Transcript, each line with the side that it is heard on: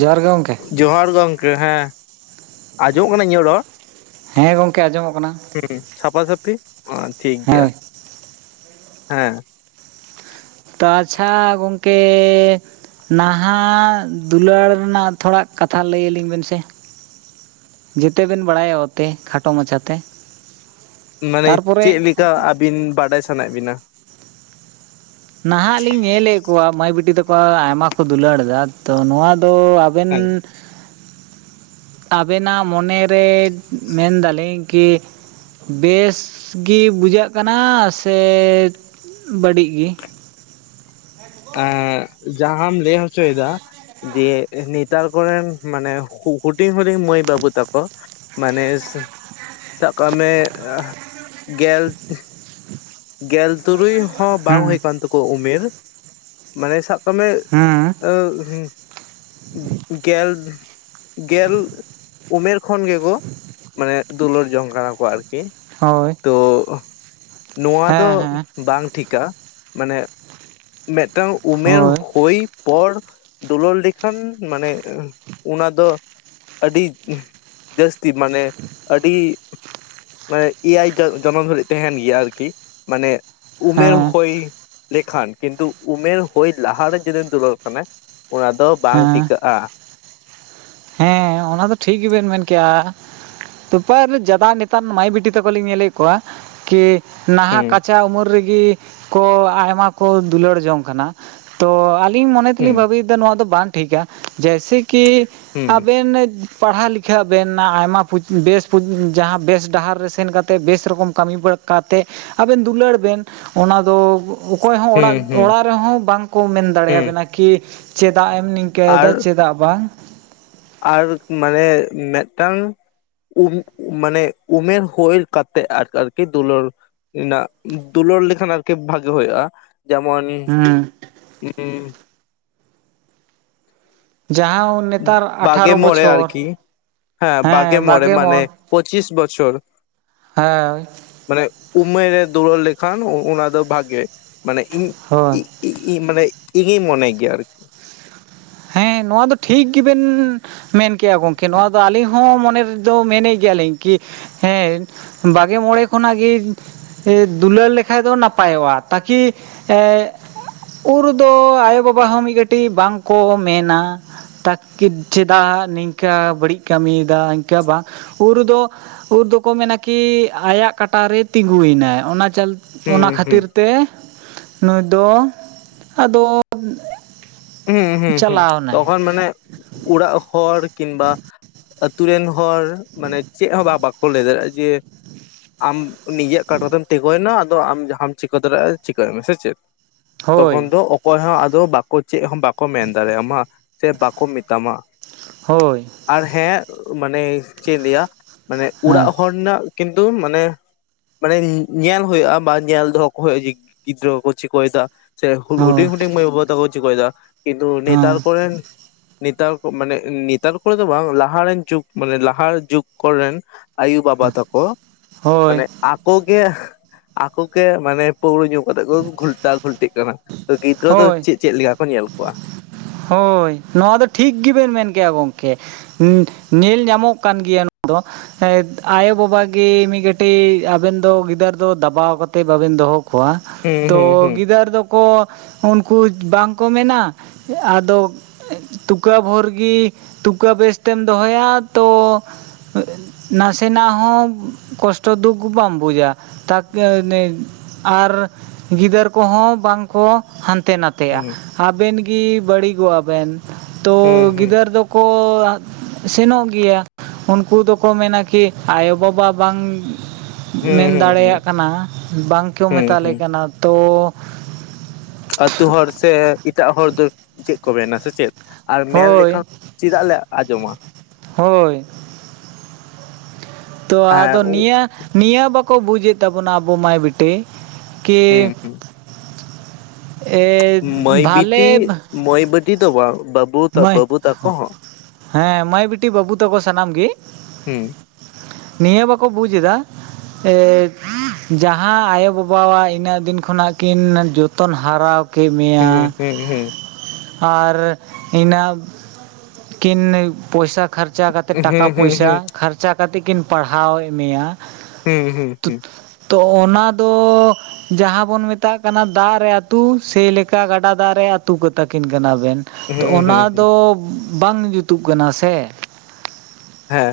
right: ᱡᱦᱟᱭ
left: ᱡᱚᱦᱟᱨ ᱜᱚᱝᱠᱮ ᱦᱮᱸ ᱟᱸᱡᱚᱢᱚᱜ ᱠᱟᱱᱟ ᱤᱧᱟᱹᱜ ᱨᱚᱲ
right: ᱦᱮᱸ ᱜᱚᱢᱠᱮ ᱟᱸᱡᱚᱢᱚᱜ ᱠᱟᱱᱟ
left: ᱦᱩᱸ ᱥᱟᱯᱷᱟ ᱥᱟᱹᱯᱷᱤ ᱢᱟ ᱴᱷᱤᱠ ᱜᱮᱭᱟ
right: ᱦᱳᱭ
left: ᱦᱮᱸ
right: ᱛᱚ ᱟᱪᱪᱷᱟ ᱜᱚᱝᱠᱮ ᱱᱟᱦᱟᱜ ᱫᱩᱞᱟᱹᱲ ᱨᱮᱱᱟᱜ ᱛᱷᱚᱲᱟ ᱠᱟᱛᱷᱟ ᱞᱟᱹᱭ ᱟᱹᱞᱤᱧ ᱵᱮᱱ ᱥᱮ ᱡᱮᱛᱮ ᱵᱮᱱ ᱵᱟᱲᱟᱭᱟ ᱚᱛᱮ ᱠᱷᱟᱴᱚ ᱢᱟᱪᱷᱟᱛᱮ
left: ᱢᱟᱱᱮ
right: ᱛᱟᱨᱯᱚᱨᱮ
left: ᱪᱮᱫ ᱞᱮᱠᱟ ᱟᱵᱤᱱ ᱵᱟᱰᱟᱭ ᱥᱟᱱᱟᱭᱮᱫ ᱵᱤᱱᱟ
right: ᱱᱟᱦᱟᱸᱜ ᱞᱤᱧ ᱧᱮᱞᱮᱜ ᱠᱚᱣᱟ ᱢᱟᱹᱭ ᱵᱤᱴᱤ ᱛᱟᱠᱚ ᱟᱭᱢᱟ ᱠᱚ ᱫᱩᱞᱟᱹᱲ ᱮᱫᱟ ᱛᱚ ᱱᱚᱶᱟ ᱫᱚ ᱵᱮᱱ
left: ᱦᱮᱸ
right: ᱟᱵᱮᱱᱟᱜ ᱢᱚᱱᱮ ᱨᱮ ᱢᱮᱱᱫᱟᱞᱤᱧ ᱠᱤ ᱵᱮᱥ ᱜᱮ ᱵᱩᱡᱷᱟᱹᱜ ᱠᱟᱱᱟ ᱥᱮ ᱵᱟᱹᱲᱤᱡᱽ ᱜᱮ [inaudible]
left: ᱮ ᱡᱟᱦᱟᱸᱟᱢ ᱞᱟᱹᱭ ᱦᱚᱪᱚᱭᱮᱫᱟ ᱡᱮ ᱱᱮᱛᱟᱨ ᱠᱚᱨᱮᱱ ᱢᱟᱱᱮ ᱠᱩ ᱦᱩᱰᱤᱧ ᱦᱩᱰᱤᱧ ᱢᱟᱹᱭ ᱵᱟᱹᱵᱩ ᱛᱟᱠᱚ ᱢᱟᱱᱮ ᱥᱟ ᱥᱟᱵᱽ ᱠᱟᱜ ᱢᱮ ᱟᱦ ᱜᱮᱞ ᱮᱸ ᱜᱮᱞ ᱛᱩᱨᱩᱭ ᱦᱚᱸ ᱵᱟᱝ
right: ᱦᱮᱸ
left: ᱦᱩᱭ ᱠᱟᱱ ᱛᱟᱠᱚᱣ ᱩᱢᱮᱨ ᱢᱟᱱᱮ ᱥᱟᱵ ᱠᱚᱢᱮ
right: ᱦᱮᱸ
left: ᱟᱹ ᱦᱩᱸ ᱜᱮᱞ ᱜᱮᱞ ᱩᱢᱮᱨ ᱠᱷᱚᱱ ᱜᱮᱠᱚ ᱢᱟᱱᱮ ᱫᱩᱞᱟᱹᱲ ᱡᱚᱝ ᱠᱟᱱᱟ ᱠᱚ ᱟᱨᱠᱤ
right: ᱦᱳᱭ
left: ᱛᱚ ᱱᱚᱣᱟ
right: ᱦᱮᱸ
left: ᱫᱚ
right: ᱦᱮᱸ
left: ᱵᱟᱝ ᱴᱷᱤᱠᱟ ᱢᱟᱱᱮ ᱢᱤᱫᱴᱟᱝ ᱩᱢᱮᱨ
right: ᱦᱳᱭ
left: ᱦᱩᱭ ᱯᱚᱲ ᱫᱩᱞᱟᱹᱲ ᱞᱮᱠᱷᱟᱱ ᱢᱟᱱᱮ ᱚᱱᱟ ᱫᱚ ᱟᱹᱰᱤ ᱡᱟᱹᱥᱛᱤ ᱢᱟᱱᱮ ᱟᱹᱰᱤ ᱢᱟᱱᱮ ᱮᱭᱟᱭ ᱡᱚᱱᱚᱢ ᱫᱷᱟᱹᱨᱤᱡ ᱛᱟᱦᱮᱱ ᱜᱮᱭᱟ ᱟᱨᱠᱤ ᱢᱟᱱᱮ ᱩᱢᱮᱨ
right: ᱦᱮᱸ
left: ᱦᱚᱭ ᱞᱮᱠᱷᱟᱱ ᱠᱤᱱᱛᱩ ᱩᱢᱮᱨ ᱦᱩᱭ ᱞᱟᱦᱟᱨᱮ ᱡᱩᱫᱤ ᱫᱩᱞᱟᱹᱲ ᱠᱷᱟᱱᱮ ᱚᱱᱟ ᱫᱚ ᱵᱟᱝ
right: ᱦᱮᱸ
left: ᱴᱤᱠᱟᱹᱜᱼᱟ
right: ᱮ ᱚᱱᱟ ᱫᱚ ᱴᱷᱤᱠ ᱜᱮᱵᱮᱱ ᱢᱮᱱ ᱠᱮᱜᱼᱟ ᱛᱯᱟᱨ ᱡᱟᱫᱟ ᱱᱮᱛᱟᱨ ᱢᱟᱹᱭ ᱵᱤᱴᱤ ᱛᱟᱠᱚ ᱞᱤᱧ ᱧᱮᱞᱮᱫ ᱠᱚᱣᱟ ᱠᱤ ᱱᱟᱦᱟᱸᱜ
left: ᱦᱩᱸ
right: ᱠᱟᱪᱟ ᱩᱢᱮᱨ ᱨᱮᱜᱮ ᱠᱚ ᱟᱭᱢᱟ ᱠᱚ ᱫᱩᱞᱟᱹᱲ ᱡᱚᱝ ᱠᱟᱱᱟ ᱛᱚ ᱟᱹᱞᱤᱧ ᱢᱚᱱᱮ ᱛᱮᱞᱤᱧ
left: ᱦᱩᱸ
right: ᱵᱷᱟᱹᱵᱤ ᱱᱚᱣᱟ ᱫᱚ ᱵᱟᱝ ᱴᱷᱤᱠᱟ ᱡᱮᱭᱥᱮ ᱠᱤ
left: ᱦᱩᱸ
right: ᱟᱵᱮᱱ ᱯᱟᱲᱦᱟ ᱞᱤᱠᱷᱟ ᱵᱮᱱ ᱟᱭᱢᱟ ᱯᱩᱡ ᱵᱮᱥ ᱯᱩᱡ ᱵᱮᱥ ᱰᱟᱦᱟᱨ ᱨᱮ ᱥᱮᱱ ᱠᱟᱛᱮ ᱵᱮᱥ ᱨᱚᱠᱚᱢ ᱠᱟᱹᱢᱤ ᱵᱟᱲ ᱠᱟᱛᱮ ᱟᱵᱮᱱ ᱫᱩᱞᱟᱹᱲ ᱵᱮᱱ ᱚᱱᱟ ᱫᱚ ᱚᱠᱚᱭ ᱦᱚᱸ
left: ᱦᱩᱸ
right: ᱚᱲᱟᱜ
left: ᱦᱩᱸ
right: ᱚᱲᱟᱜ ᱨᱮᱦᱚᱸ ᱵᱟᱝᱠᱚ ᱢᱮᱱ ᱫᱟᱲᱮ
left: ᱦᱩᱸ
right: ᱭᱟᱵᱮᱱᱟ ᱠᱤ ᱪᱮᱫᱟᱜ ᱮᱢ ᱱᱤᱝᱠᱟᱹ
left: ᱟᱨ
right: ᱠᱮᱭᱫᱟ ᱪᱮᱫᱟᱜ ᱵᱟᱝ
left: ᱟᱨ ᱢᱟᱱᱮ ᱢᱮᱫᱴᱟᱝ ᱩᱢ ᱢᱟᱱᱮ ᱩᱢᱮᱨ ᱦᱩᱭ ᱠᱟᱛᱮ ᱟᱨ ᱟᱨᱠᱤ ᱫᱩᱞᱟᱹᱲ ᱨᱮᱱᱟᱜ ᱫᱩᱞᱟᱹᱲ ᱞᱮᱠᱷᱟᱱ ᱟᱨᱠᱤ ᱵᱷᱟᱜᱤ ᱦᱩᱭᱩᱜᱼᱟ ᱡᱮᱢᱚᱱ
right: ᱦᱮᱸ ᱡᱟᱦᱟᱸᱶ ᱱᱮᱛᱟᱨ
left: ᱵᱟᱜᱮ
right: ᱟᱴᱷᱟᱨᱚ
left: ᱢᱚᱬᱮ
right: ᱵᱚᱪᱷᱚᱨ
left: ᱟᱨᱠᱤ ᱦᱮᱸ ᱵᱟᱜᱮ ᱢᱚᱬᱮ ᱢᱟᱱᱮ ᱯᱚᱸᱪᱤᱥ ᱵᱚᱪᱷᱚᱨ
right: ᱦᱮᱣᱭ
left: ᱢᱟᱱᱮ ᱩᱢᱮᱨ ᱨᱮ ᱫᱩᱲᱟᱹᱲ ᱞᱮᱠᱷᱟᱱ ᱚᱱᱟ ᱫᱚ ᱵᱷᱟᱜᱮ ᱢᱟᱱᱮ ᱤᱧ
right: ᱦᱳᱭ
left: ᱤᱜ ᱤ ᱤ ᱢᱟᱱᱮ ᱤᱜᱤᱧ ᱢᱚᱱᱮ ᱜᱮᱭᱟ ᱟᱨᱠᱤ
right: ᱦᱮᱸ ᱱᱚᱣᱟ ᱫᱚ ᱴᱷᱤᱠ ᱜᱮᱵᱮᱱ ᱢᱮᱱᱠᱮᱜᱼᱟ ᱜᱚᱝᱠᱮ ᱱᱚᱣᱟ ᱫᱚ ᱟᱹᱞᱤᱧ ᱦᱚᱸ ᱢᱚᱱᱮᱨ ᱫᱚ ᱢᱮᱱᱮᱜ ᱜᱮᱭᱟᱞᱤᱧ ᱠᱤ ᱦᱮᱸ ᱵᱟᱜᱮ ᱢᱚᱬᱮ ᱠᱷᱚᱱᱟᱜ ᱜᱮ ᱥᱮ ᱫᱩᱞᱟᱹᱲ ᱞᱮᱠᱷᱟᱡ ᱫᱚ ᱱᱟᱯᱟᱭᱚᱜᱼᱟ ᱛᱟᱠᱤ ᱮ ᱩᱨ ᱫᱚ ᱟᱭᱳ ᱵᱟᱵᱟ ᱦᱚᱸ ᱢᱤᱫ ᱠᱟᱹᱴᱤᱡᱽ ᱵᱟᱝᱠᱚ ᱢᱮᱱᱟ ᱴᱟ ᱠᱤᱴ ᱪᱮᱫᱟᱜ ᱱᱤᱝᱠᱟᱹ ᱵᱟᱹᱲᱤᱡᱽ ᱠᱟᱹᱢᱤᱭᱮᱫᱟᱧ ᱤᱱᱠᱟᱹ ᱵᱟᱝ ᱩᱨ ᱫᱚ ᱩᱨ ᱫᱚᱠᱚ ᱢᱮᱱᱟ ᱠᱤ ᱟᱭᱟᱜ ᱠᱟᱴᱟ ᱨᱮ ᱛᱤᱸᱜᱩ ᱭᱮᱱᱟᱭ ᱚᱱᱟ ᱪᱟᱞ ᱚᱱᱟ
left: ᱦᱩᱸ
right: ᱠᱷᱟᱹᱛᱤᱨ
left: ᱦᱩᱸ
right: ᱛᱮ ᱱᱩᱭ ᱫᱚ ᱟᱫᱚ
left: ᱦᱩᱸ ᱦᱩᱸ ᱦᱩᱸ
right: ᱪᱟᱞᱟᱣᱱᱟᱭ
left: ᱛᱚᱠᱷᱚᱱ ᱢᱟᱱᱮ ᱚᱲᱟᱜ ᱦᱚᱲ ᱠᱤᱢᱵᱟ ᱟᱹᱛᱩᱨ ᱨᱮᱱ ᱦᱚᱲ ᱢᱟᱱᱮ ᱪᱮᱫ ᱦᱚᱸ ᱵᱟ ᱵᱟᱠᱚ ᱞᱟᱹᱭ ᱫᱟᱲᱮᱭᱟᱜᱼᱟ ᱡᱮ ᱟᱢ ᱱᱤᱡᱮᱨ ᱠᱟᱴᱟ ᱛᱮᱢ ᱛᱮᱜᱚᱭᱱᱟ ᱟᱫᱚ ᱟᱢ ᱡᱟᱦᱟᱸᱟᱢ ᱪᱤᱠᱟᱹ ᱫᱟᱲᱮᱭᱟᱜᱼᱟ ᱪᱤᱠᱟᱹᱭ ᱢᱮ ᱥᱮ ᱪᱮᱫ
right: ᱦᱳᱭ
left: ᱛᱚᱠᱷᱚᱱ ᱫᱚ ᱚᱠᱚᱭ ᱦᱚᱸ ᱟᱫᱚ ᱵᱟᱠᱚ ᱪᱮᱫ ᱦᱚᱸ ᱵᱟᱠᱚ ᱠᱚ ᱢᱮᱱ ᱫᱟᱲᱮᱭᱟᱢᱟ ᱥᱮ ᱵᱟᱠᱚ ᱢᱮᱛᱟᱢᱟ
right: ᱦᱳᱭ
left: ᱟᱨ ᱦᱮᱸ ᱢᱟᱱᱮ ᱪᱮᱫ ᱤᱧ ᱞᱟᱹᱭᱟ ᱢᱟᱱᱮ ᱚᱲᱟᱜ
right: ᱦᱮᱸ
left: ᱦᱚᱲ ᱨᱮᱱᱟᱜ ᱠᱤᱱᱛᱩ ᱢᱟᱱᱮ ᱢᱟᱱᱮ ᱧᱮᱞ ᱦᱩᱭᱩᱜᱼᱟ ᱵᱟ ᱧᱮᱞ ᱫᱚᱦᱚ ᱠᱚ ᱦᱩᱭᱩᱜᱼᱟ ᱡᱮ ᱜᱤᱫᱽᱨᱟᱹ ᱠᱚ ᱪᱤᱠᱟᱹᱭ ᱫᱟ ᱥᱮ
right: ᱦᱳᱭ
left: ᱦᱩᱰᱤᱝ ᱦᱩᱰᱤᱝ ᱢᱟᱹᱭ ᱵᱟᱹᱵᱩ ᱛᱟᱠᱚ ᱠᱚ ᱪᱤᱠᱟᱹᱭ ᱫᱟ ᱠᱤᱱᱛᱩ ᱱᱮᱛᱟᱨ
right: ᱦᱮᱸ
left: ᱠᱚᱨᱮᱱ ᱱᱮᱛᱟᱨ ᱠᱚ ᱢᱟᱱᱮ ᱱᱮᱛᱟᱨ ᱠᱚᱨᱮ ᱫᱚ ᱵᱟᱝ ᱞᱟᱦᱟ ᱨᱮᱱ ᱡᱩᱠᱽ ᱢᱟᱱᱮ ᱞᱟᱦᱟ ᱡᱩᱠᱽ ᱠᱚᱨᱮᱱ ᱟᱹᱭᱳ ᱵᱟᱵᱟ ᱛᱟᱠᱚ
right: ᱦᱳᱭ
left: ᱢᱟᱱᱮ ᱟᱠᱚ ᱜᱮ ᱟᱠᱚ ᱜᱮ ᱢᱟᱱᱮ ᱯᱟᱹᱣᱨᱟᱹ ᱧᱩ ᱠᱟᱛᱮᱫ ᱠᱚ ᱜᱷᱳᱞᱴᱟᱣ ᱜᱷᱩᱞᱴᱤᱜ ᱠᱟᱱᱟ ᱛᱚ ᱜᱤᱫᱽᱨᱟᱹ ᱫᱚ
right: ᱦᱳᱭ
left: ᱪᱮᱫ ᱪᱮᱫ ᱞᱮᱠᱟ ᱠᱚ ᱧᱮᱞ ᱠᱚᱣᱟ
right: ᱦᱳᱭ ᱱᱚᱣᱟ ᱫᱚ ᱴᱷᱤᱠ ᱜᱮᱵᱮᱱ ᱢᱮᱱ ᱠᱮᱜᱼᱟ ᱜᱚᱢᱠᱮ ᱦᱩ ᱧᱮᱞ ᱧᱟᱢᱚᱜ ᱠᱟᱱ ᱜᱮᱭᱟ ᱱᱚᱣᱟ ᱫᱚ ᱮᱫ ᱟᱭᱳ ᱵᱟᱵᱟ ᱜᱮ ᱢᱤᱫ ᱠᱟᱹᱴᱤᱡ ᱟᱵᱮᱱ ᱫᱚ ᱜᱤᱫᱟᱹᱨ ᱫᱚ ᱫᱟᱵᱟᱣ ᱠᱟᱛᱮᱫ ᱵᱟᱵᱮᱱ ᱫᱚᱦᱚ ᱠᱚᱣᱟ
left: ᱦᱩᱸ
right: ᱛᱚ
left: ᱦᱩᱸ ᱦᱩᱸ
right: ᱜᱤᱫᱟᱹᱨ ᱫᱚᱠᱚ ᱩᱱᱠᱩ ᱵᱟᱝᱠᱚ ᱢᱮᱱᱟ ᱟᱫᱚ ᱛᱩᱠᱟᱹ ᱵᱷᱳᱨ ᱜᱮ ᱛᱩᱠᱟᱹ ᱵᱮᱥ ᱛᱮᱢ ᱫᱚᱦᱚᱭᱟ ᱛᱚ ᱱᱟᱥᱮᱱᱟᱜ ᱦᱚᱸ ᱠᱚᱥᱴᱚ ᱫᱩᱠ ᱵᱟᱢ ᱵᱩᱡᱟ [unintelligible] ᱟᱨ ᱜᱤᱫᱟᱹᱨ ᱠᱚᱦᱚᱸ ᱵᱟᱝᱠᱚ ᱦᱟᱱᱛᱮ ᱱᱟᱛ ᱛᱮᱭᱟ
left: ᱦᱩᱸ
right: ᱟᱵᱮᱱ ᱜᱤ ᱵᱟᱹᱲᱤᱜᱚ-ᱟ ᱵᱮᱱ ᱛᱚ
left: ᱦᱩᱸ ᱦᱩᱸ
right: ᱜᱤᱫᱟᱹᱨ ᱫᱚᱠᱚ ᱥᱮᱱᱚᱜ ᱜᱮᱭᱟ ᱩᱱᱠᱩ ᱫᱚᱠᱚ ᱢᱮᱱᱟ ᱠᱤ ᱟᱭᱳ ᱵᱟᱵᱟ ᱵᱟᱝ
left: ᱦᱩᱸ
right: ᱢᱮᱱ
left: ᱦᱩᱸ ᱦᱩᱸ
right: ᱫᱟᱲᱮᱭᱟᱜ ᱠᱟᱱᱟ ᱵᱟᱝ ᱠᱚ
left: ᱦᱩᱸ
right: ᱢᱮᱛᱟᱞᱮ
left: ᱦᱩᱸ
right: ᱠᱟᱱᱟ ᱛᱚ
left: ᱟᱹᱛᱩ ᱦᱚᱲ ᱥᱮ ᱮᱴᱟᱜ ᱦᱚᱲ ᱫᱚ ᱪᱮᱫ ᱠᱚ ᱢᱮᱱᱟ ᱥᱮ ᱪᱮᱫ ᱟᱨ ᱢᱮᱱ
right: ᱦᱳᱭ
left: ᱞᱮᱠᱷᱚᱠ ᱪᱮᱫᱟᱜ ᱞᱮ ᱟᱸᱡᱚᱢᱟ
right: ᱦᱳᱭ ᱛᱚ
left: ᱦᱮᱸ
right: ᱟᱫᱚ ᱱᱤᱭᱟᱹ ᱱᱤᱭᱟᱹ ᱵᱟᱠᱚ ᱵᱩᱡᱮᱫ ᱛᱟᱵᱚᱱᱟ ᱟᱵᱚ ᱢᱟᱹᱭ ᱵᱤᱴᱤ ᱠᱤ
left: ᱦᱩᱸ ᱦᱩᱸ
right: ᱮ
left: ᱢᱟᱹᱭ ᱵᱤᱴᱤ
right: ᱵᱷᱟᱞᱮ
left: ᱢᱟᱹᱭ [unintelligible] ᱫᱚ ᱵᱟᱝ ᱵᱟᱹᱵ
right: ᱢᱟᱹᱭ ᱦᱮᱸ ᱢᱟᱹᱭ ᱵᱤᱴᱤ ᱵᱟᱹᱵᱩ ᱛᱟᱠᱚ ᱥᱟᱱᱟᱢ ᱜᱮ
left: ᱦᱩᱸ
right: ᱱᱤᱭᱟᱹ ᱵᱟᱠᱚ ᱵᱩᱡ ᱫᱟ ᱮᱜ ᱡᱟᱦᱟᱸ ᱟᱭᱳᱼᱵᱟᱵᱟᱣᱟᱜ ᱤᱱᱟᱹᱜ ᱫᱤᱱ ᱠᱷᱚᱱᱟᱜ ᱠᱤᱱ ᱡᱚᱛᱚᱱ ᱦᱟᱨᱟ ᱠᱮᱜ
left: ᱦᱩᱸ
right: ᱢᱮᱭᱟ
left: ᱦᱩᱸ ᱦᱩᱸ
right: ᱟᱨ ᱤᱱᱟ ᱠᱤᱱ ᱯᱚᱭᱥᱟ ᱠᱷᱟᱨᱪᱟ ᱠᱟᱛᱮᱫ
left: ᱦᱩᱸ
right: ᱴᱟᱠᱟ
left: ᱦᱩᱸ ᱦᱩᱸ
right: ᱯᱚᱭᱥᱟ ᱠᱷᱟ ᱪᱮᱠᱟ ᱠᱟᱛᱮᱜ ᱠᱤᱱ ᱯᱟᱲᱦᱟᱣᱮᱜ ᱢᱮᱭᱟ
left: ᱦᱩᱸ ᱦᱩᱸ ᱦᱩᱸ
right: ᱛᱩᱫ ᱛᱚ ᱚᱱᱟ ᱫᱚ ᱡᱟᱦᱟ ᱵᱚᱱ ᱢᱮᱛᱟᱜ ᱠᱟᱱᱟ ᱫᱟᱜ ᱨᱮ ᱟᱹᱛᱩ ᱥᱮ ᱞᱮᱠᱟ ᱜᱟᱰᱟ ᱫᱟᱜ ᱨᱮ ᱟᱹᱛᱩ ᱠᱟ ᱛᱟᱠᱤᱱ ᱠᱟᱱᱟᱵᱮᱱ ᱛᱚ
left: ᱦᱩᱸ
right: ᱚᱱᱟ
left: ᱦᱩᱸ
right: ᱫᱚ ᱵᱟᱝ ᱡᱩᱛᱩᱜ ᱠᱟᱱᱟ ᱥᱮ
left: ᱦᱮᱸ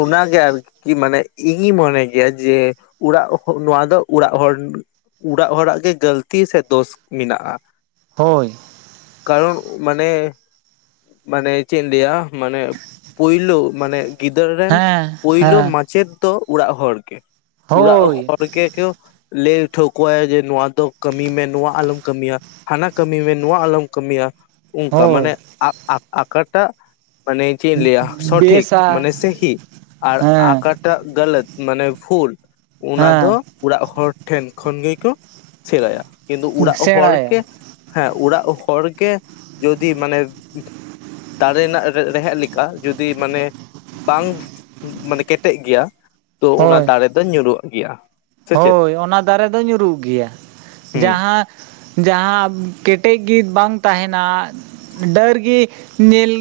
left: ᱚᱱᱟᱜᱮ ᱟᱨᱠᱤ ᱢᱟᱱᱮ ᱤᱧᱤᱧ ᱢᱚᱱᱮ ᱜᱮᱭᱟ ᱡᱮ ᱩᱲᱟᱜ ᱱᱚᱣᱟ ᱫᱚ ᱩᱲᱟᱜ ᱦᱚᱲ ᱩᱲᱟᱜ ᱦᱩᱲᱟᱜ ᱜᱮ ᱜᱟᱹᱞᱛᱤ ᱥᱮ ᱫᱳᱥ ᱢᱮᱱᱟᱜᱼᱟ
right: ᱦᱳᱭ
left: ᱠᱟᱨᱚᱱ ᱢᱟᱱᱮ ᱢᱟᱱᱮ ᱪᱮᱫ ᱤᱧ ᱞᱮᱭᱟ ᱢᱟᱱᱮ ᱯᱳᱭᱞᱳ ᱢᱟᱱᱮ ᱜᱤᱫᱟᱹᱨ ᱨᱮᱱ
right: ᱦᱮᱸ
left: ᱯᱳᱭᱞᱳ
right: ᱦᱮᱸ
left: ᱢᱟᱪᱮᱫ ᱫᱚ ᱚᱲᱟᱜ ᱦᱚᱲ ᱜᱮ ᱚᱲᱟᱜ
right: ᱦᱳᱭ
left: ᱦᱚᱲ ᱜᱮ ᱠᱚ ᱞᱮᱭ ᱴᱷᱟᱣᱠᱟᱹ ᱟᱭᱟ ᱡᱮ ᱱᱚᱣᱟ ᱫᱚ ᱠᱟᱹᱢᱤ ᱢᱮ ᱱᱚᱣᱟ ᱟᱞᱚᱢ ᱠᱟᱹᱢᱤᱭᱟ ᱦᱟᱱᱟ ᱠᱟᱹᱢᱤ ᱢᱮ ᱱᱚᱣᱟ ᱟᱞᱚᱢ ᱠᱟᱹᱢᱤᱭᱟ ᱚᱝᱠᱟ
right: ᱦᱳᱭ
left: ᱢᱟᱱᱮ ᱟᱠ ᱟᱠᱟᱴᱟᱜ ᱢᱟᱱᱮ ᱪᱮᱜ ᱤᱧ ᱞᱮᱭᱟ ᱥᱚᱴᱷᱤᱠ
right: ᱵᱮᱥᱟ
left: ᱢᱟᱱᱮ ᱥᱟᱹᱦᱤ ᱟᱨ
right: ᱦᱮᱸ
left: ᱟᱠᱟ ᱴᱟᱜ ᱜᱟᱹᱞᱟᱹᱛ ᱢᱟᱱᱮ ᱵᱷᱩᱞ ᱚᱱᱟ
right: ᱦᱮᱸ
left: ᱫᱚ ᱩᱲᱟᱜ ᱦᱚᱲ ᱴᱷᱮᱱ ᱠᱷᱚᱱ ᱜᱮᱠᱚ ᱥᱮᱬᱟᱭᱟ ᱠᱤᱱᱫᱩ ᱩᱲᱟᱜ ᱦᱚᱲ
right: ᱥᱮᱬᱟᱭᱟ
left: ᱜᱮ ᱦᱮᱸ ᱩᱲᱟᱜ ᱦᱚᱲ ᱜᱮ ᱡᱚᱫᱤ ᱢᱟᱱᱮ ᱫᱟᱨᱮ ᱨᱮᱱᱟᱜ ᱨᱮᱦᱮᱫᱽ ᱞᱤᱠᱟ ᱡᱩᱫᱤ ᱢᱟᱱᱮ ᱵᱟᱝ ᱢᱟᱱᱮ ᱠᱮᱴᱮᱜ ᱜᱮᱭᱟ ᱛᱚ ᱚᱱᱟ
right: ᱦᱳᱭ
left: ᱫᱟᱨᱮ ᱫᱚ ᱧᱩᱨᱩᱜ ᱜᱮᱭᱟ ᱥᱮ ᱪᱮᱫ
right: ᱦᱳᱭ ᱚᱱᱟ ᱫᱟᱨᱮ ᱫᱚ ᱧᱩᱨᱩᱜ ᱜᱮᱭᱟ
left: ᱦᱩᱸ
right: ᱡᱟᱦᱟᱸ ᱡᱟᱦᱟᱸ ᱠᱮᱴᱮᱡ ᱜᱤ ᱵᱟᱝ ᱛᱟᱦᱮᱱᱟ ᱰᱟᱹᱨ ᱜᱤ ᱧᱮᱞ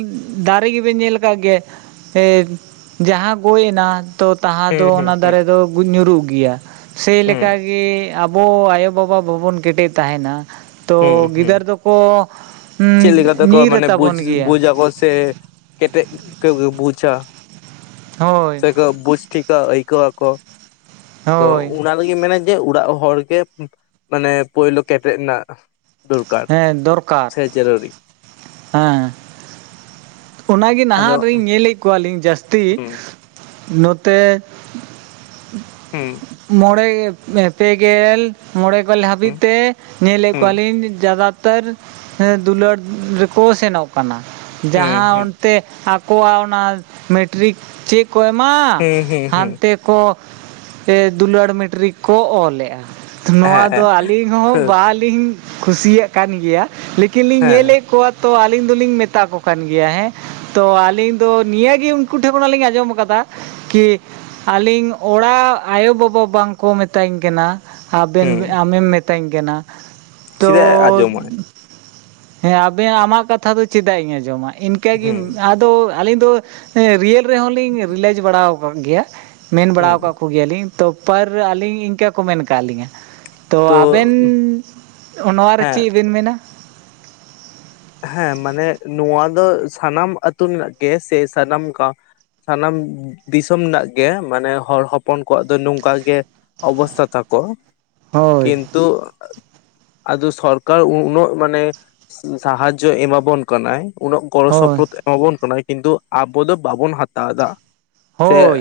right: ᱫᱟᱨᱮ ᱜᱮᱵᱮᱱ ᱧᱮᱞ ᱠᱟᱜ ᱜᱮ ᱮ ᱡᱟᱦᱟᱸ ᱜᱚᱡ ᱱᱟ ᱛᱚ ᱛᱟᱦᱟᱸ
left: ᱦᱩᱸ
right: ᱫᱚ
left: ᱦᱩᱸ
right: ᱚᱱᱟ
left: ᱦᱩᱸ
right: ᱫᱟᱨᱮ ᱫᱚ ᱧᱩᱨᱩᱜ ᱜᱮᱭᱟ ᱥᱮᱭ
left: ᱦᱩᱸ
right: ᱞᱮᱠᱟ ᱜᱮ ᱟᱵᱚ ᱟᱭᱳᱼᱵᱟᱵᱟ ᱵᱟᱵᱚᱱ ᱠᱮᱴᱮ ᱛᱟᱦᱮᱱᱟ ᱛᱚ ᱜᱤᱫᱟᱹᱨ ᱫᱚᱠᱚ
left: ᱪᱮᱜ ᱞᱮᱠᱟ ᱛᱮᱠᱚ
right: ᱧᱤᱨ
left: ᱢᱟᱱᱮ ᱵᱩᱡᱽ
right: ᱟᱛᱟᱵᱚᱱ ᱜᱮᱭᱟ
left: ᱵᱩᱡ ᱟᱵᱚ ᱥᱮ ᱠᱮᱴᱮᱡ [unintelligible] ᱵᱩᱡᱟ
right: ᱦᱳᱭ
left: ᱥᱮᱠᱚ ᱵᱩᱡᱽ ᱴᱷᱤᱠ [inaudible] ᱟᱹᱭᱠᱟᱹᱣ ᱟᱠᱚᱛᱚ
right: ᱦᱳᱭ
left: ᱩᱱᱟ ᱚ ᱨᱮᱜᱤ [unintelligible] ᱢᱮᱱᱟ ᱡᱮ ᱩᱲᱟᱜ ᱦᱚᱲ ᱜᱮ ᱢᱟᱱᱮ ᱯᱳᱭᱞᱳ ᱠᱮᱴᱮᱜ ᱨᱮᱱᱟᱜ ᱫᱚᱨᱠᱟᱨ
right: ᱦᱮᱸ ᱫᱚᱨᱠᱟᱨ
left: ᱥᱮ ᱡᱟᱹᱨᱩᱨᱤ
right: ᱦᱮᱸ ᱚᱱᱟ ᱜᱮ
left: ᱟᱫᱚ
right: ᱱᱟᱦᱟᱜ ᱨᱤᱧ ᱧᱮᱞᱮᱫ ᱠᱚᱣᱟᱞᱤᱧ ᱡᱟᱹᱥᱛᱤ
left: ᱦᱩᱸ
right: ᱱᱚᱛᱮ
left: ᱦᱩᱸ
right: ᱢᱚᱸᱬᱮ ᱯᱮ ᱜᱮᱞ ᱢᱚᱬᱮᱮᱜᱞ [unintelligible] ᱦᱟᱹᱵᱤᱡ
left: ᱦᱩᱸ
right: ᱛᱮ ᱧᱮᱞᱮᱫ
left: ᱦᱩᱸ
right: ᱠᱚᱣᱟ ᱞᱤᱧ ᱡᱟᱫᱟ ᱩᱛᱟᱹᱨ [unintelligible] ᱫᱩᱞᱟᱹᱲ ᱨᱮᱠᱚ ᱥᱮᱱᱚᱜ ᱠᱟᱱᱟ
left: ᱦᱩᱸ
right: ᱟᱸ
left: ᱦᱩᱸ
right: ᱚᱱᱛᱮ ᱟᱠᱚᱣᱟᱜ ᱚᱱᱟ ᱢᱮᱴᱨᱤᱠ ᱪᱮᱜ ᱠᱚ ᱮᱢ ᱟᱻ
left: ᱦᱩᱸ ᱦᱩᱸ ᱦᱩᱸ
right: ᱦᱟᱱᱛᱮ ᱠᱚ ᱫᱩᱞᱟᱹᱲ ᱢᱮᱴᱨᱤᱠ ᱠᱚ ᱚᱞ ᱮᱜᱟ ᱱᱚᱣᱟ ᱫᱚ
left: ᱦᱮᱸ
right: ᱟᱹᱞᱤᱧ ᱦᱚᱸ
left: ᱦᱮᱸ
right: ᱵᱟᱞᱤ ᱟᱹᱰᱤᱧ [unintelligible] ᱠᱩᱥᱤᱭᱟᱜ ᱠᱟᱱ ᱜᱮᱭᱟ ᱞᱮᱠᱤᱱ ᱞᱤᱧ
left: ᱦᱮᱸ
right: ᱧᱮᱞᱮᱜ ᱠᱚᱣᱟ ᱛᱚ ᱟᱹᱞᱤᱧ ᱫᱩᱞᱤᱧ ᱢᱮᱛᱟ ᱠᱚ ᱠᱟ ᱠᱟᱱ ᱜᱮᱭᱟ ᱦᱮᱸ ᱛᱚ ᱟᱞᱤᱧ ᱫᱚ ᱱᱤᱭᱟᱹ ᱜᱮ ᱩᱱᱠᱩ ᱴᱷᱮᱱ ᱠᱷᱚᱱᱟᱜ ᱞᱤᱧ ᱟᱸᱡᱚᱢ ᱟᱠᱟᱫᱟ ᱠᱤ ᱟᱞᱤᱧ ᱚᱲᱟᱜ ᱟᱭᱳ ᱵᱟᱵᱟ ᱵᱟᱝᱠᱚ ᱢᱤᱛᱟᱹᱧ ᱠᱟᱱᱟ ᱟᱵᱮᱱ
left: ᱦᱮᱸ
right: ᱟᱢᱮᱢ ᱢᱤᱛᱧ ᱠᱟᱱᱟ ᱛᱚ
left: ᱪᱮᱫᱟᱜ ᱮ ᱟᱸᱡᱚᱢᱟᱭ
right: ᱦᱮᱸ ᱟᱵᱮ ᱟᱢᱟᱜ ᱠᱟᱛᱷᱟ ᱫᱚ ᱪᱮᱫᱟᱜ ᱤᱧ ᱟᱸᱡᱚᱢᱟ ᱤᱱᱠᱟᱹ ᱜᱮ
left: ᱦᱩᱸ
right: ᱛᱚ ᱟᱞᱤᱧ ᱫᱚ ᱨᱤᱭᱮᱞ ᱨᱮᱦᱚᱸ ᱞᱤᱧ ᱨᱤᱞᱟᱭᱤᱡ ᱵᱟᱲᱟᱶ ᱠᱟᱜ ᱜᱮᱭᱟ ᱢᱮᱱ
left: ᱦᱩᱸ
right: ᱵᱟᱲᱟᱣ ᱠᱟᱜ ᱠᱚᱜᱮ ᱭᱟᱞᱤᱧ ᱛᱳ ᱯᱟᱹᱨ ᱟᱞᱤᱧ ᱤᱱᱠᱟᱹ ᱠᱚ ᱢᱮᱱ ᱠᱟᱜ ᱞᱤᱧᱟ ᱛᱚ ᱟᱵᱮᱱ ᱱᱚᱣᱟ ᱨᱮ
left: ᱦᱮᱸ
right: ᱪᱮᱜ ᱵᱮᱱ ᱢᱮᱱᱟ
left: ᱦᱮᱸ ᱢᱟᱱᱮ ᱱᱚᱣᱟ ᱫᱚ ᱥᱟᱱᱟᱢ ᱟᱹᱛᱩ ᱨᱮᱱᱟᱜ ᱜᱮ ᱥᱮ ᱥᱟᱱᱟᱢ ᱥᱟᱱᱟᱢ ᱫᱤᱥᱚᱢ ᱱᱟᱜ ᱜᱮ ᱢᱟᱱᱮ ᱦᱚᱲ ᱦᱚᱯᱚᱱ ᱠᱚᱣᱟᱜ ᱫᱚ ᱱᱩᱝᱠᱟ ᱜᱮ ᱚᱵᱚᱥᱛᱟ ᱛᱟᱠᱚ
right: ᱦᱳᱭ
left: ᱠᱤᱱᱛᱩ ᱟᱫᱚ ᱥᱚᱨᱠᱟᱨ ᱩᱱᱟᱹᱜ ᱢᱟᱱᱮ ᱥᱟᱦᱟᱡᱡᱚ ᱮᱢᱟᱵᱚᱱ ᱠᱟᱱᱟᱭ ᱩᱱᱟᱹᱜ ᱜᱚᱲᱚ
right: ᱦᱳᱭ
left: ᱥᱚᱯᱚᱲᱚᱫ ᱮᱢᱟᱵᱚᱱ ᱠᱟᱱᱟᱭ ᱠᱤᱱᱛᱩ ᱟᱵᱚ ᱫᱚ ᱵᱟᱵᱚᱱ ᱦᱟᱛᱟᱣ ᱮᱫᱟ ᱥᱮ
right: ᱦᱳᱭ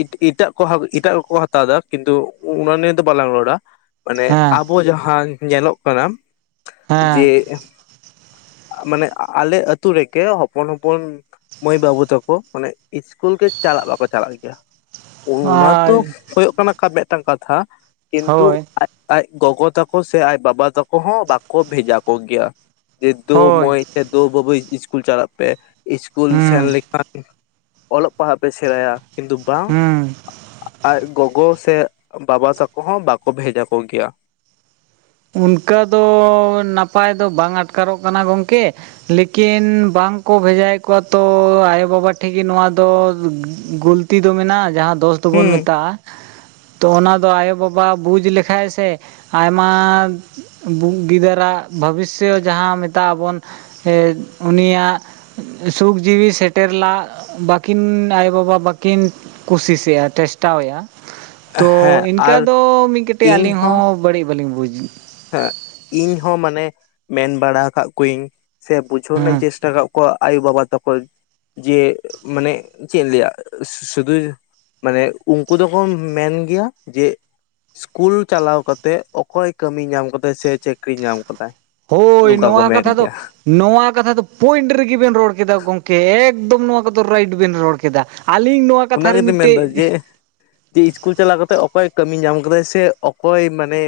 left: ᱤᱴ ᱤᱴᱟᱜ ᱠᱚ ᱦᱟᱸᱜ ᱤᱴᱟᱜ ᱠᱚᱠᱚ ᱦᱟᱛᱟᱣ ᱫᱟ ᱠᱤᱱᱛᱩ ᱚᱱᱟ ᱱᱤᱭᱮ ᱫᱚ ᱵᱟᱞᱟᱝ ᱨᱚᱲᱟ ᱢᱟᱱᱮ
right: ᱦᱮᱸ
left: ᱟᱵᱚ ᱡᱟᱦᱟᱸ ᱧᱮᱞᱚᱜ ᱠᱟᱱᱟ ᱡᱮ
right: ᱦᱮᱸ
left: ᱢᱟᱱᱮ ᱟᱞᱮ ᱟᱛᱳ ᱨᱮᱜᱮ ᱦᱚᱯᱚᱱ ᱦᱚᱯᱚᱱ ᱢᱟᱹᱭ ᱵᱟᱹᱵᱩ ᱛᱟᱠᱚ ᱢᱟᱱᱮ ᱤᱥᱠᱩᱞ ᱜᱮ ᱪᱟᱞᱟᱜ ᱵᱟᱠᱚ ᱪᱟᱞᱟᱜ ᱜᱮᱭᱟ ᱚᱱᱟ
right: ᱟᱨ
left: ᱛᱚ ᱦᱳᱭᱳᱜ ᱠᱟᱱᱟ ᱢᱮᱫᱴᱟᱝ ᱠᱟᱛᱷᱟ ᱠᱤᱱᱛᱩ
right: ᱦᱳᱭ
left: ᱟᱡ ᱜᱚᱜᱚ ᱛᱟᱠᱚ ᱥᱮ ᱟᱡ ᱵᱟᱵᱟ ᱛᱟᱠᱚ ᱦᱚᱸ ᱵᱟᱠᱚ ᱵᱷᱮᱡᱟ ᱠᱚ ᱜᱮᱭᱟ ᱡᱮ ᱫᱳ
right: ᱦᱳᱭ
left: ᱢᱟᱹᱭ ᱥᱮ ᱫᱳ ᱵᱟᱹᱵᱩ ᱤᱥᱠᱩᱞ ᱪᱟᱞᱟᱜ ᱯᱮ ᱤᱥᱠᱩᱞ ᱥᱮᱱ
right: ᱦᱩᱸ
left: ᱞᱮᱠᱷᱟᱱ ᱚᱞᱚᱜ ᱯᱟᱲᱦᱟᱜ ᱯᱮ ᱥᱮᱬᱟᱭᱟ ᱠᱤᱱᱛᱩ ᱵᱟᱝ
right: ᱦᱩᱸ
left: ᱟᱡ ᱜᱚᱜᱚ ᱥᱮ ᱵᱟᱵᱟ ᱛᱟᱠᱚ ᱦᱚᱸ ᱵᱟᱠᱚ ᱵᱷᱮᱡᱟᱠᱚ ᱜᱮᱭᱟ
right: ᱚᱱᱠᱟ ᱫᱚ ᱱᱟᱯᱟᱭ ᱫᱚ ᱵᱟᱝ ᱟᱴᱠᱟᱨᱚᱜ ᱠᱟᱱᱟ ᱜᱚᱝᱠᱮ ᱞᱤᱠᱤᱱ ᱵᱟᱝᱠᱚ ᱵᱷᱮᱡᱟᱭᱮᱫ ᱠᱚᱣᱟ ᱛᱚ ᱟᱭᱳ-ᱵᱟᱵᱟ ᱴᱷᱮᱜᱮ ᱱᱚᱣᱟ ᱫᱚ ᱜᱩᱞ [unintelligible] ᱛᱤ ᱫᱚ ᱢᱮᱱᱟᱜᱼᱟ ᱡᱟᱦᱟᱸ ᱫᱚᱥ ᱛᱚ ᱵᱚᱱ
left: ᱦᱮᱸ
right: ᱢᱮᱛᱟᱜᱼᱟ ᱛᱚ ᱚᱱᱟ ᱫᱚ ᱟᱭᱳ ᱵᱟᱵᱟ ᱵᱩᱡᱽ ᱞᱮᱠᱷᱟᱡ ᱥᱮ ᱟᱭᱢᱟ ᱜᱤᱫᱟᱹᱨ ᱟᱜ ᱵᱷᱟᱵᱤᱥᱚ ᱡᱟᱦᱟᱸ ᱢᱮᱛᱟᱜᱼᱟ ᱵᱚᱱ [unintelligible] ᱩᱱᱤᱭᱟᱜ ᱥᱩᱠ ᱡᱤᱣᱤ ᱥᱮᱴᱮᱨ ᱞᱟᱹᱜ ᱵᱟᱹᱠᱤᱱ ᱟᱭᱳᱵᱟᱵᱟ ᱵᱟᱹᱠᱤᱱ ᱠᱩᱥᱤᱥᱮᱜᱼᱟ ᱴᱮᱥᱴᱟᱣᱮᱜᱼᱟ ᱛᱚ
left: ᱦᱮᱸ
right: ᱤᱱᱠᱟᱹ
left: ᱟᱨ
right: ᱫᱚ ᱢᱤᱫᱠᱟᱴᱤᱡ ᱟᱹᱞᱤᱧ ᱦᱚᱸ ᱵᱟᱹᱲᱤᱡ ᱵᱟᱹᱞᱤᱧ ᱵᱩᱡᱽ
left: ᱦᱮᱸ ᱤᱧ ᱦᱚᱸ ᱢᱟᱱᱮ ᱢᱮᱱ ᱵᱟᱲᱟ ᱠᱟᱜ ᱠᱩᱣᱤᱧ ᱥᱮ ᱵᱩᱡᱷᱟᱹᱣ ᱨᱮᱱᱟᱜ ᱤᱧ
right: ᱦᱮᱸ
left: ᱪᱮᱥᱴᱟ ᱠᱟᱜ ᱠᱚᱣᱟ ᱟᱭᱳᱵᱟᱵᱟ ᱛᱟᱠᱚ ᱡᱮ ᱢᱟᱱᱮ ᱪᱮᱜ ᱤᱧ ᱞᱟᱹᱭᱟ ᱥᱩᱫᱷᱩ ᱢᱟᱱᱮ ᱩᱝᱠᱩ ᱫᱚᱠᱚ ᱢᱮᱱᱜᱮᱭᱟ ᱡᱮ ᱤᱥᱠᱩᱞ ᱪᱟᱞᱟᱣ ᱠᱟᱛᱮᱜ ᱚᱠᱚᱭ ᱾ ᱠᱟᱹᱢᱤ ᱧᱟᱢ ᱠᱟᱫᱟᱭ ᱥᱮ ᱪᱟᱹᱠᱨᱤ ᱧᱟᱢ ᱠᱟᱫᱟᱭ
right: ᱦᱳᱭ
left: ᱱᱚᱝᱠᱟ ᱠᱚ
right: ᱱᱚᱣᱟ
left: ᱢᱮᱱ
right: ᱠᱟᱛᱷᱟ ᱫᱚ
left: ᱜᱮᱭᱟ
right: ᱱᱚᱣᱟ ᱠᱟᱛᱷᱟ ᱫᱚ ᱯᱚᱭᱮᱱᱴ ᱨᱮᱜᱮ ᱵᱮᱱ ᱨᱚᱲ ᱠᱮᱫᱟ ᱜᱚᱝᱠᱮ ᱮᱠᱫᱚᱢ ᱱᱚᱣᱟ ᱠᱚᱫᱚ ᱨᱟᱭᱤᱴ ᱵᱮᱱ ᱨᱚᱲ ᱠᱮᱫᱟ ᱟᱹᱞᱤᱧ ᱱᱚᱣᱟ ᱠᱟᱛᱷᱟ
left: ᱚᱱᱟ
right: ᱨᱮ
left: ᱜᱮᱛᱚᱧ
right: ᱢᱤᱫᱴᱤᱡ
left: ᱢᱮᱱᱫᱟ ᱡᱮ ᱡᱮ ᱤᱥᱠᱩᱞ ᱪᱟᱞᱟᱣ ᱠᱟᱛᱮᱜ ᱚᱠᱚᱭ ᱠᱟᱹᱢᱤ ᱧᱟᱢ ᱠᱟᱫᱟᱭ ᱥᱮ ᱚᱠᱚᱭ ᱢᱟᱱᱮ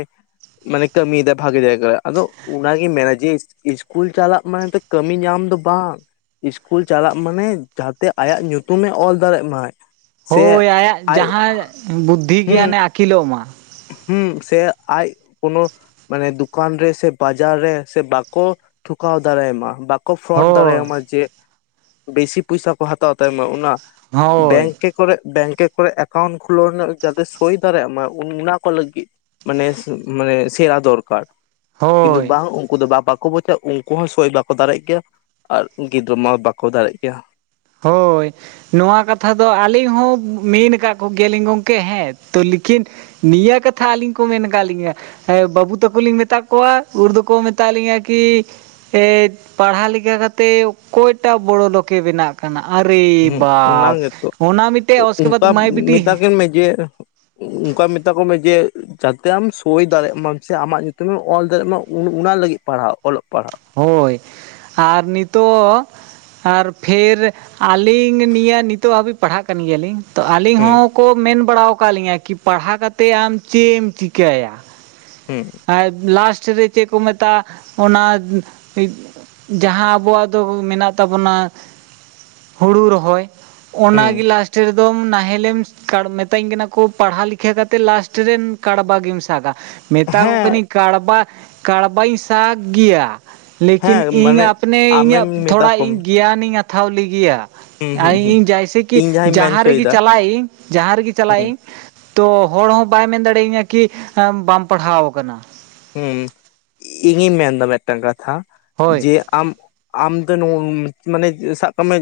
left: ᱢᱟᱱᱮ ᱠᱟᱹᱢᱤᱭᱮᱫᱟᱭ ᱵᱷᱟᱜᱮ ᱡᱟᱭᱜᱟ ᱨᱮ ᱟᱫᱚ ᱚᱱᱟᱜᱮ ᱢᱮᱱᱮᱡᱮ ᱤᱥᱠᱩᱞ ᱪᱟᱞᱟᱜ ᱢᱟᱱᱮᱛᱚ ᱠᱟᱹᱢᱤ ᱧᱟᱢ ᱫᱚ ᱵᱟᱝ ᱤᱥᱠᱩᱞ ᱪᱟᱞᱟᱜ ᱢᱟᱱᱮ ᱡᱟᱦᱟᱛᱮ ᱟᱭᱟᱜ ᱧᱩᱛᱩᱢᱮ ᱚᱞ ᱫᱟᱲᱮᱜ ᱢᱟᱭ ᱾
right: ᱦᱳᱭ ᱟᱭᱟᱜ ᱡᱟᱦᱟᱸ ᱵᱩᱫᱽᱫᱷᱤ
left: ᱦᱩᱸ
right: ᱜᱮᱭᱟᱱᱮ ᱟᱹᱠᱤᱞᱚᱜ ᱢᱟ ᱾
left: ᱦᱩᱸ ᱥᱮ ᱟᱡ ᱠᱳᱱᱚ ᱢᱟᱱᱮ ᱫᱚᱠᱟᱱ ᱨᱮ ᱥᱮ ᱵᱟᱡᱟᱨ ᱨᱮ ᱥᱮ ᱵᱟᱠᱚ ᱴᱷᱚᱠᱟᱣ ᱫᱟᱲᱮᱭᱟᱢᱟ ᱾ ᱠᱚ ᱯᱷᱨᱚᱰ
right: ᱦᱳᱭ
left: ᱫᱟᱲᱮᱭᱟᱢᱟ ᱡᱮ ᱵᱮᱥᱤ ᱯᱚᱭᱥᱟ ᱠᱚ ᱦᱟᱛᱟᱣ ᱛᱟᱭᱢᱟ ᱚᱱᱟ
right: ᱦᱳᱭ
left: ᱵᱮᱝᱠᱮ ᱠᱚᱨᱮ ᱵᱮᱝᱠᱮ ᱠᱚᱨᱮ ᱮᱠᱟᱣᱩᱱᱴ ᱠᱷᱩᱞᱟᱹᱣ ᱨᱮᱱᱟᱜ ᱡᱟᱛᱮ ᱥᱳᱭ ᱫᱟᱲᱮᱭᱟᱜᱟ ᱢᱟ ᱾ ᱚᱱᱟ ᱠᱚ ᱞᱟᱹᱜᱤᱜ ᱢᱟᱱᱮ ᱢᱟᱱᱮ ᱥᱮᱬᱟ ᱫᱚᱨᱠᱟᱨ ᱾ ᱠᱤᱱᱛᱩ
right: ᱦᱳᱭ
left: ᱵᱟᱝ ᱩᱱᱠᱩ ᱫᱚ ᱵᱟᱵᱟᱠᱚ ᱵᱚᱡᱪᱷᱩᱚᱜ ᱩᱱᱠᱩ ᱦᱚᱸ ᱥᱳᱭ ᱵᱟᱠᱚ ᱫᱟᱨᱮᱜ ᱜᱮᱭᱟ ᱟᱨ ᱜᱤᱫᱽᱨᱟᱹ ᱢᱟ ᱵᱟᱠᱚ ᱫᱟᱲᱮᱜ ᱜᱮᱭᱟ ᱾
right: ᱦᱳᱭ ᱾ ᱱᱚᱣᱟ ᱠᱟᱛᱷᱟ ᱫᱚ ᱟᱹᱞᱤᱧ ᱦᱚᱸ ᱢᱮᱱ ᱠᱟᱜ ᱠᱚᱜᱮᱭᱟᱞᱤᱧ ᱜᱚᱝᱠᱮ ᱦᱮᱸ ᱛᱚ ᱞᱮᱠᱤᱱ ᱱᱤᱭᱟᱹ ᱠᱟᱛᱷᱟ ᱟᱹᱞᱤᱧ ᱠᱚ ᱢᱮᱱ ᱠᱟᱜ ᱞᱤᱧᱟ ᱾ ᱦᱮᱸ ᱵᱟᱹᱵᱩ ᱛᱟᱠᱚ ᱞᱤᱧ ᱢᱮᱛᱟ ᱠᱚᱣᱟ ᱩᱨ ᱫᱚᱠᱚ ᱢᱮᱛᱟ ᱞᱤᱧᱟᱹ ᱠᱤ ᱮᱫ ᱯᱟᱲᱦᱟᱣ ᱞᱮᱠᱟ ᱠᱟᱛᱮ ᱚᱠᱚᱭᱴᱟᱜ ᱵᱚᱲᱚ ᱞᱳᱠᱮ ᱵᱮᱱᱟᱜ ᱠᱟᱱᱟ ᱟᱨᱮ
left: ᱦᱩᱸ ᱚᱱᱟ
right: ᱵᱟᱯ
left: ᱜᱮᱛᱚ
right: ᱚᱱᱟ ᱢᱤᱫᱴᱮ ᱚᱥᱠᱮ ᱵᱟᱫ ᱢᱟᱭ ᱵᱤᱴᱤ
left: ᱢᱮᱱ ᱢᱮᱜᱮ ᱚᱝᱠᱟ ᱢᱮᱛᱟ ᱠᱚ ᱢᱮ ᱡᱮ ᱡᱟᱛᱮ ᱟᱢ ᱥᱳᱭ ᱫᱟᱲᱮᱜ ᱢᱟᱢ ᱥᱮ ᱟᱢᱟᱜ ᱧᱩᱛᱩᱢ ᱮᱢ ᱚᱞ ᱫᱟᱲᱮᱜ ᱢᱟ ᱚᱱᱟ ᱚᱱᱟ ᱞᱟᱹᱜᱤᱫ ᱛᱮ ᱯᱟᱲᱦᱟᱣ ᱚᱞᱚᱜ ᱯᱟᱲᱦᱟᱣ
right: ᱦᱳᱭ ᱟᱨ ᱱᱤᱛᱚᱜ ᱟᱨ ᱯᱷᱮᱨ ᱟᱹᱞᱤᱧ ᱱᱤᱭᱟᱹ ᱱᱤᱛᱚᱜ ᱦᱟᱹᱵᱤᱡ ᱯᱟᱲᱦᱟᱜ ᱠᱟᱱ ᱜᱮᱭᱟᱞᱤᱧ ᱾ ᱛᱚ ᱟᱹᱞᱤᱧ
left: ᱦᱩᱸ
right: ᱦᱚᱸᱠᱚ ᱢᱮᱱ ᱵᱟᱲᱟ ᱟᱠᱟᱫ ᱞᱤᱧᱟᱹ ᱠᱤ ᱯᱟᱲᱦᱟᱜ ᱠᱟᱛᱮ ᱟᱢ ᱪᱮᱫ ᱮᱢ ᱪᱤᱠᱟᱹᱭᱟ?
left: ᱦᱩᱸ ᱾
right: ᱟᱨ ᱞᱟᱥᱴ ᱨᱮ ᱪᱮᱫ ᱠᱚ ᱢᱮᱛᱟᱜᱼᱟ ᱚᱱᱟ ᱡᱟᱦᱟᱸ ᱟᱵᱚᱣᱟᱜ ᱫᱚ ᱢᱮᱱᱟᱜ ᱛᱟᱵᱚᱱᱟ ᱦᱩᱲᱩ ᱨᱚᱦᱚᱭ ᱚᱱᱟ
left: ᱦᱩᱸ
right: ᱜᱮ ᱞᱟᱥᱴ ᱾ ᱞᱟᱥᱴ ᱨᱮᱫᱚᱢ ᱱᱟᱦᱮᱞᱮᱢ ᱢᱮᱛᱟᱹᱧ ᱠᱟᱱᱟ ᱠᱚ ᱯᱟᱲᱦᱟ ᱞᱮᱤᱠᱷᱟ ᱠᱟᱛᱮ ᱞᱟᱥᱴ ᱨᱮᱱ ᱠᱟᱲᱵᱟ ᱜᱮᱢ ᱥᱟᱜᱟ ᱾ ᱢᱮᱛᱟ ᱠᱚ
left: ᱦᱮᱸ
right: ᱠᱟᱹᱱᱟᱹᱧ ᱠᱟᱲᱵᱟ ᱠᱟᱲᱵᱟᱧ ᱥᱟᱜ ᱜᱮᱭᱟ ᱾ ᱞᱮᱠᱤᱱ
left: ᱦᱮᱸ
right: ᱤᱧ
left: ᱢᱟᱱᱮ
right: ᱟᱯᱱᱮ
left: ᱟᱢᱮᱢ
right: ᱤᱧᱟᱹᱜ
left: ᱢᱮᱛᱟ
right: ᱛᱷᱚᱲᱟ
left: ᱠᱚᱢ
right: ᱤᱧ ᱜᱮᱭᱟᱱᱤᱧ ᱟᱛᱷᱟᱣ ᱞᱮᱜᱮᱭᱟ
left: ᱦᱩᱸ
right: ᱾ ᱟᱨ
left: ᱦᱩᱸ ᱦᱩᱸ
right: ᱤᱧ ᱡᱮᱭᱥᱮ ᱠᱤ
left: ᱤᱧ ᱡᱟᱦᱟᱸᱧ ᱢᱮᱱ
right: ᱡᱟᱦᱟᱸ ᱨᱮᱜᱮ
left: ᱦᱚᱪᱚᱭᱮᱫᱟ
right: ᱪᱟᱞᱟᱜ ᱤᱧ ᱡᱟᱦᱟᱸ ᱨᱮᱜᱮ ᱪᱟᱞᱟᱜ
left: ᱦᱩᱸ
right: ᱤᱧ ᱛᱚ ᱦᱚᱲ ᱦᱚᱸ ᱵᱟᱭ ᱢᱮᱱ ᱫᱟᱲᱮᱭᱟᱹᱧᱟ ᱠᱤ ᱵᱟᱢ ᱯᱟᱲᱦᱟᱣ ᱟᱠᱟᱱᱟ ᱾
left: ᱦᱩᱸ ᱤᱧᱤᱧ ᱢᱮᱱᱫᱟ ᱢᱮᱫᱴᱟᱝ ᱠᱟᱛᱷᱟ
right: ᱦᱳᱭ
left: ᱡᱮ ᱟᱢ ᱟᱢ ᱫᱚ ᱱᱚ ᱢᱟᱱᱮ ᱥᱟᱵ ᱠᱟᱜ ᱢᱮ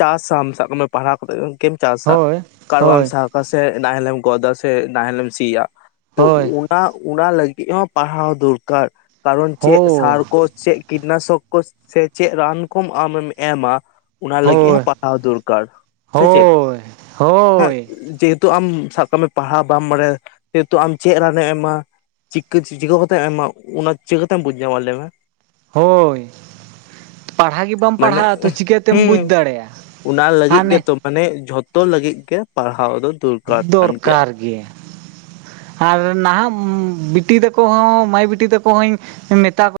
left: ᱪᱟᱥᱟᱢ ᱥᱟᱵ ᱠᱟᱜ ᱢᱮ ᱯᱟᱲᱦᱟᱣ ᱠᱟᱛᱮ ᱾ ᱮᱢ ᱪᱟᱥᱟ
right: ᱦᱳᱭ
left: ᱠᱟᱨᱵᱟᱢ
right: ᱦᱳᱭ
left: ᱥᱟᱵᱟ ᱥᱮ ᱱᱟᱦᱮᱞᱮᱢ ᱜᱚᱫ ᱫᱟ ᱥᱮ ᱱᱟᱦᱮᱞᱮᱢ ᱥᱤᱭᱟ ᱾ ᱛᱚ
right: ᱦᱳᱭ
left: ᱚᱱᱟ ᱚᱱᱟ ᱞᱟᱹᱜᱤᱫ ᱦᱚᱸ ᱯᱟᱲᱦᱟᱣ ᱫᱚᱨᱠᱟᱨ ᱠᱟᱨᱚᱱ
right: ᱦᱳ
left: ᱪᱮᱫ ᱥᱟᱨ ᱠᱳ ᱪᱮᱫ ᱠᱤᱴᱱᱟᱥᱚᱠ ᱠᱳᱪᱥ ᱥᱮ ᱪᱮᱫ ᱨᱟᱱ ᱠᱚᱢ ᱟᱢᱮᱢ ᱮᱢᱟ ᱾ ᱚᱱᱟ ᱞᱟᱹᱜᱤᱫ ᱦᱚᱸ
right: ᱦᱳᱭ
left: ᱯᱟᱲᱦᱟᱣ ᱫᱚᱨᱠᱟᱨ ᱥᱮ ᱪᱮᱫ
right: ᱦᱳᱭ
left: ᱦᱮᱸ
right: ᱦᱳᱭ
left: ᱡᱮᱦᱮ ᱛᱩ ᱡᱮ ᱟᱢ ᱥᱟᱵ ᱠᱟᱜ ᱢᱮ ᱯᱟᱲᱦᱟᱣ ᱵᱟᱢ ᱵᱟᱲᱟᱭᱟ ᱡᱮᱦᱮᱛᱩ ᱟᱢ ᱪᱮᱫ ᱨᱟᱱᱮᱢ ᱮᱢᱟ ᱠᱤ ᱪᱤᱠᱟᱹᱠᱚ ᱠᱟᱛᱮᱢ ᱮᱢᱟ ᱚᱱᱟ ᱪᱤᱠᱟᱹ ᱠᱟᱛᱮᱢ ᱵᱩᱡᱽ ᱧᱟᱢᱟ ᱞᱟᱹᱭ ᱢᱮ ᱾
right: ᱦᱳᱭ ᱾ ᱯᱟᱲᱦᱟᱜ ᱜᱮ ᱵᱟᱢ
left: ᱢᱟᱱᱮ
right: ᱯᱟᱲᱦᱟᱜᱼᱟ ᱛᱚ ᱪᱤᱠᱟᱹᱛᱮᱢ ᱵᱩᱡ
left: ᱦᱩᱸ
right: ᱫᱟᱲᱮᱭᱟᱜᱼᱟ
left: ᱚᱱᱟ ᱞᱟᱹᱜᱤᱫ
right: ᱦᱟᱱᱮ
left: ᱜᱮᱛᱚ ᱢᱟᱱᱮ ᱡᱷᱚᱛᱚ ᱞᱟᱹᱜᱤᱫ ᱜᱮ ᱯᱟᱲᱦᱟᱣ ᱫᱚ ᱫᱚᱨᱠᱟᱨ ᱠᱟᱱ ᱜᱮᱭᱟ ᱾
right: ᱫᱚᱨᱠᱟᱨ ᱜᱮ ᱟᱨ ᱱᱟᱦᱟᱜ ᱵᱤᱴᱤ ᱛᱟᱠᱚ ᱦᱚᱸ ᱢᱟᱹᱭ ᱵᱤᱴᱤ ᱛᱟᱠᱚ ᱦᱚᱸᱧ ᱢᱮᱛᱟ ᱠᱚᱣ